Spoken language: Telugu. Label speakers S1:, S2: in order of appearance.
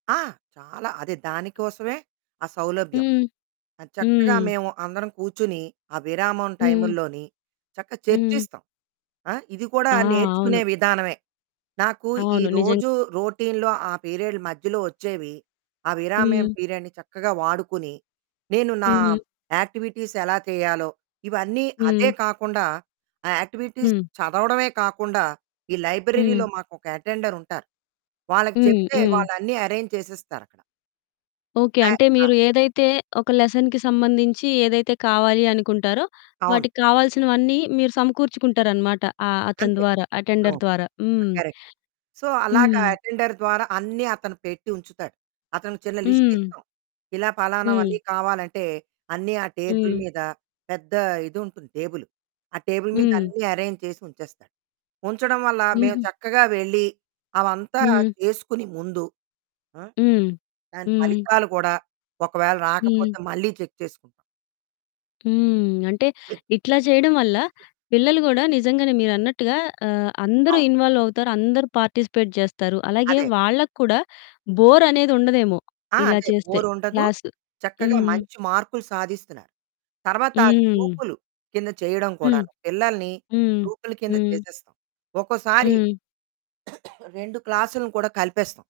S1: ఆ! చాలా అదే దానికోసమే ఆ సౌలభ్యం.
S2: హ్మ్.
S1: అది చక్కగా
S2: హ్మ్.
S1: మేము అందరం కూర్చొని, ఆ విరామం
S2: హ్మ్.
S1: టైముల్లోని, చక్కగా
S2: హ్మ్.
S1: చర్చిస్తాం. ఆ! ఇది కూడా
S2: ఆ! అవును.
S1: నేర్చుకునే విధానమే. నాకు ఈ
S2: అవును నిజం.
S1: రోజు రొటీన్‌లో ఆ పీరియడ్ మధ్యలో ఓచ్చేవి, ఆ విరామ్యం
S2: హ్మ్.
S1: పీరియడ్ని చక్కగా వాడుకుని, నేను నా
S2: హ్మ్.
S1: యాక్టివిటీస్ ఎలా తేయాలో ఇవన్నీ అదే
S2: హ్మ్.
S1: కాకుండా ఆ యాక్టివిటీస్
S2: హ్మ్.
S1: చదవడమే కాకుండా, ఈ
S2: హ్మ్.
S1: లైబ్రరీలో మాకొక అటెండరుంటారు, వాళ్ళకి
S2: హ్మ్.
S1: చెప్తే
S2: హ్మ్.
S1: వాళ్ళు అన్నీ అరేంజ్ చేసేస్తారక్కడ.
S2: ఓకే.
S1: ఆ
S2: అంటే
S1: ఆ!
S2: మీరు ఏదైతే ఒక లెసన్‌కి సంబంధించి ఏదైతే కావాలి అనుకుంటారో,
S1: అవును.
S2: వాటికావాల్సినవన్నీ మీరు సమకూర్చుకుంటారనమాట అ అతని
S1: అంతే
S2: ద్వారా అటెండర్
S1: అవును.
S2: ద్వారా
S1: ఆ
S2: హ్మ్.
S1: కరెక్టు సో, అలాగా
S2: హ్మ్.
S1: అటెండర్ ద్వారా అన్నీ అతను పెట్టి ఉంచుతాడు. అతనికి చిన్న లిస్ట్
S2: హ్మ్.
S1: ఇస్తాం. ఇలా
S2: హ్మ్.
S1: పలానావన్నీ కావాలంటే అన్నీ ఆ టేబుల్
S2: హ్మ్.
S1: మీద పెద్ద ఇదుంటుంది టేబులు, ఆ టేబుల్ మీద
S2: హ్మ్.
S1: అన్నీ అరేంజ్ చేసి ఉంచేస్తాడు. ఉంచడం వల్ల మేము
S2: హుహు.
S1: చక్కగా వెళ్ళి అవంతా
S2: హ్మ్.
S1: చేసుకొని ముందు ఆ!
S2: హ్మ్.
S1: దాని
S2: హ్మ్.
S1: ఫలితాలు కూడా ఒకవేళ
S2: హ్మ్.
S1: రాకపోతే మళ్ళీ చెక్ చేసుకుంటాం.
S2: హ్మ్. అంటే ఇట్లా చేయడం వల్ల పిల్లలు గూడా నిజంగానే మీరన్నట్టుగా ఆహ్, అందరూ
S1: అవును.
S2: ఇన్వాల్వ్ అవుతారు, అందరూ పార్టిసిపేట్ జేస్తారు. అలాగే
S1: అదే.
S2: వాళ్ళకూడా బోర్ అనేది ఉండదేమో
S1: ఆ!
S2: ఇలా
S1: అదే
S2: చేస్తే
S1: బోరుండదు,
S2: క్లాసు.
S1: చక్కగా
S2: హ్మ్.
S1: మంచి మార్కులు సాధిస్తున్నారు. తరువాత
S2: హ్మ్.
S1: గ్రూపులు కింద చేయడం
S2: హ్మ్.
S1: కూడాను, పిల్లల్ని
S2: హ్మ్.
S1: గ్రూపులు కింద
S2: హ్మ్.
S1: చేసేస్తాం. ఒక్కోసారి
S2: హ్మ్.
S1: 2 క్లాస్లు‌ను కూడా కలిపేస్తాం.